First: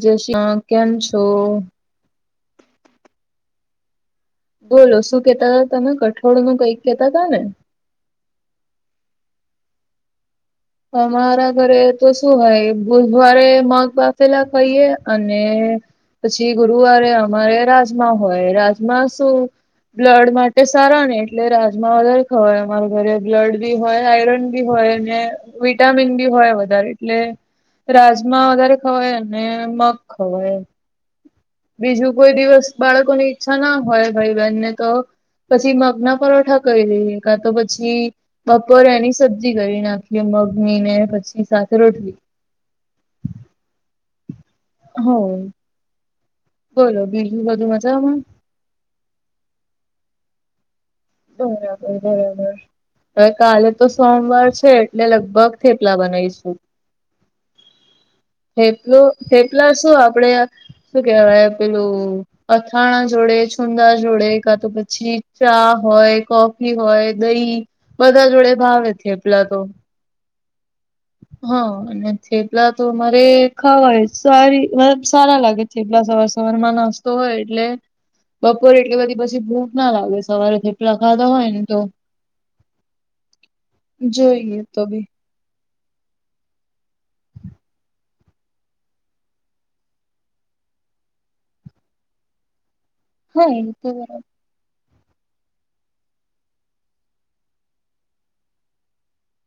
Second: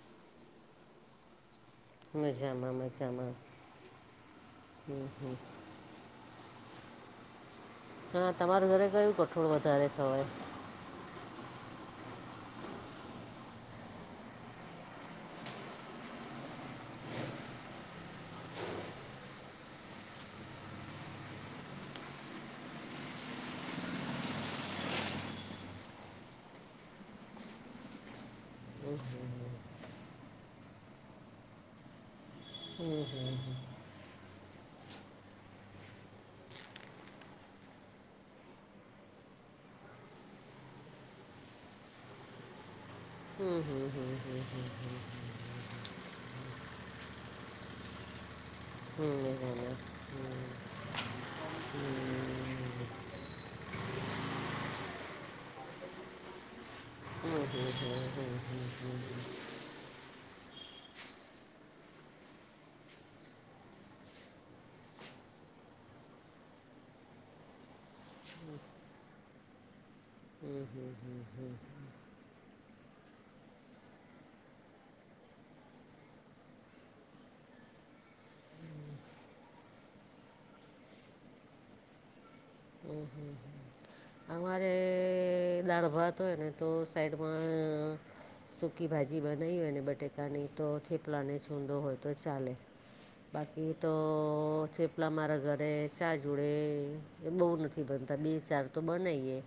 જય શ્રી કૃષ્ણ કેમ છો? મજામાં મજામાં. બોલો હમ, શું હમ. કેતાતા તમે કઠોળ નું કઈક કેતાતા ને? હા તમાર ઘરે કયું કઠોળ વધારે ખવાય? અમારા ઘરે તો શું હોય બુધવારે મગ બાફેલા ખાઈએ અને પછી ગુરુવારે અમારે રાજમા હોય રાજમા શું બ્લડ માટે સારાને એટલે રાજમા વધારે ખવાય અમારા ઘરે બ્લડ બી હોય આયરન બી હોય વિટામિન બી હોય વધારે એટલે રાજમા વધારે ખવાય અને મગ ખવાય. બીજું કોઈ દિવસ હમ, હમ. બાળકોની ઈચ્છા ના હોય ભાઈ બહેનને તો પછી મગના પરોઠા કરી દઈ કા તો પછી બપોરે એની સબ્જી કરી નાખી મગની ને પછી સાથે રોટલી. હમ હમ હમ હમ હમ. હમમ, બોલો બીજું બધું મજામાં? હમ મજામાં, હમ. બરાબર બરાબર. હવે કાલે તો સોમવાર છે એટલે લગભગ થેપલા બનાવીશું. હમ હમ હમ હમ. હમ. હમ. થેપલું થેપલા શું આપણે, આ શું કેવાય પેલું અથાણા જોડે છુંદા જોડે કા તો પછી ચા હોય કોફી હોય દહી. બધા જોડે ભાવે છે થેપલા તો હા અને થેપલા તો હવે ખવાય સારી મતલબ સારા લાગે છે એટલા સવાર સવારમાં નાસ્તો હોય એટલે બપોરે એટલે બધી પછી ભૂખ ના લાગે સવારે થેપલા ખાધા હોય ને તો હમ હમ હમ. જોઈએ અમારે તો ભી દાળ ભાત હોય ને તો સાઈડમાં. સૂકી ભાજી બનાવી હોય ને બટેકાની તો થેપલાને છુંદો હોય તો ચાલે હા એ બાકી તો થેપ તમારા ઘરે ચાહ જોડે એ બહુ નથી બનતા બે ચાર તો બનાવીએ.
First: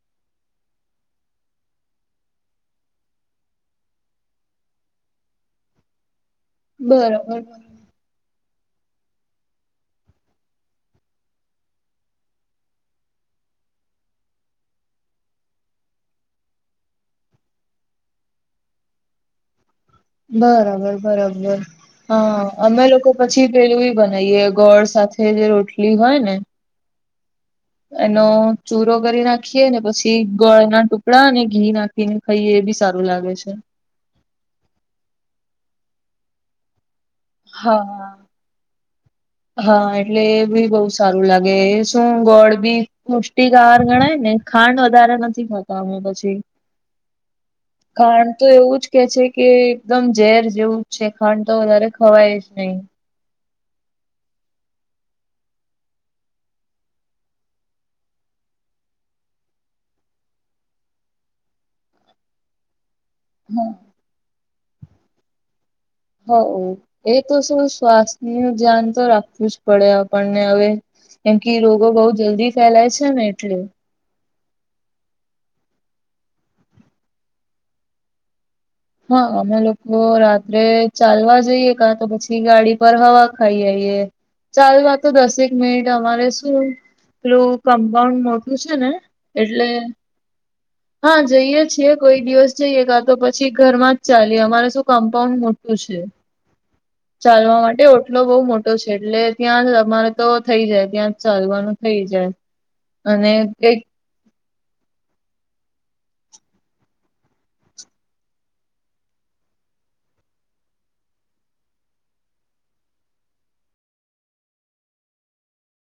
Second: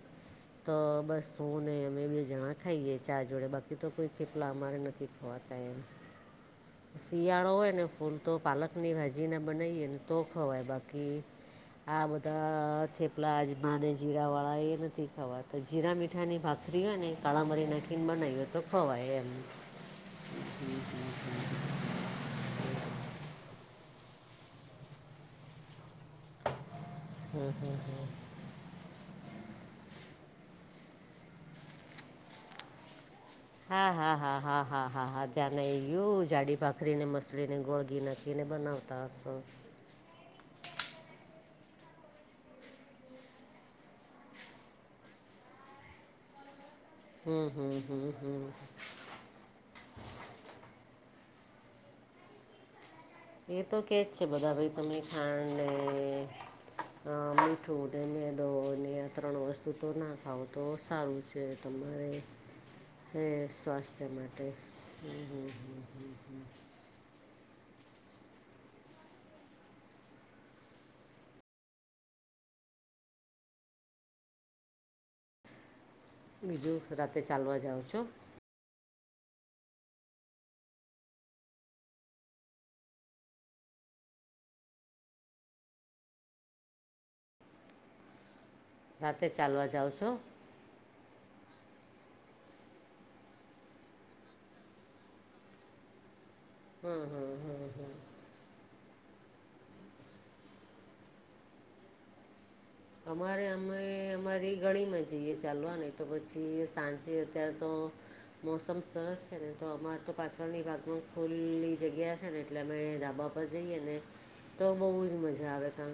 તો બસ હું ને અમે બે જણા ખાઈએ ચા જોડે બાકી તો કોઈ ન અમારે નથી ખવાતા એમ [inaudible] શિયાળો હોય ને ફૂલ તો પાલકની ભાજીને બનાવીએ ને તો ખવાય બાકી આ બધા થેપલા અજમાને જીરા વાળા એ નથી ખાવાત તો જીરા મીઠાની પાથરી હોય ને કાળા મરી નાખીને બનાવી હોય તો ખવાય એમ. બરાબર બરાબર. હા અમે લોકો પછી પેલું બનાવીએે ગોળ સાથે જે રોટલી હોય ને. હમ્મ હમ્મ. એનો. ચૂરો કરી નાખીએ ને પછી ગળ ના ટુકડા અને ઘી નાખીને ખાઈએ એ બી સારું લાગે છે. હા હા હા હા હા હા હા ધ્યાંને ગયું જાડી ભાખરી ને મસ્ત ચટણી ને ગોળગી હા નાખીને બનાવતા હોશો. હા એટલે એ બી બહુ સારું લાગે શું ગોળ બી ખુષ્ટિકાર ગણાય ને. ખાંડ વધારે નથી ખાતા અમે પછી હમ હમ હમ ખાંડ હમ તો એવું જ કે છે કે એકદમ ઝેર જેવું છે ખાંડ તો વધારે ખવાય જ નહી. એ તો કેજ છે બધા ભાઈ તમે ખાંડને અ મીઠું ને મેદો અને આ ત્રણ વસ્તુ તો ના ખાવ તો સારું છે. તમારે. [inaudible] તે સ્વાસ્થ્ય માટે હ હ. હ એ તો શું શ્વાસ્થ ન ધ્યાન તો રાખવું જ પડે આપણને હવે. કેમ કે રોગો બહુ જલ્દી ફેલાય છે ને એટલે બીજું રાતે ચાલવા જાઓં છો. હા અમે લોકો રાત્રે ચાલવા જઈએ કા તો પછી ગાડી પર હવા ખાઈ આઈએ. ચાલ વાત તો દસેક મિનિટ અમારે શું પેલું કમ્પાઉન્ડ મો શું છે ને રાતે ચાલવા એટલે. જાઓ છો હા જઈએે છીએ કોઈ દિવસ જઈએ ગા તો પછી. ઘર માં જ ચાલી અમારે શું કમ્પાઉન્ડ મોટું છે. હં હં ચાલવા હં માટે ઓટલો બહુ મોટો તો છે એટલે ત્યાં જ અમારે તો થઈ જાય ત્યાં ચાલવાનું થઈ જાય. અને અમારે એક અમે અમારી ઘણી મજ જીએ ચાલવા ને તો પછી સાંજે અત્યારે તો મોસમ સરસ છે ને તો અમારે તો પાછળની ભાગમાં ખુલ્લી જગ્યા ને એટલે અમે ડાબા પર જઈએ ને તો બહુ જ મજા આવે તણ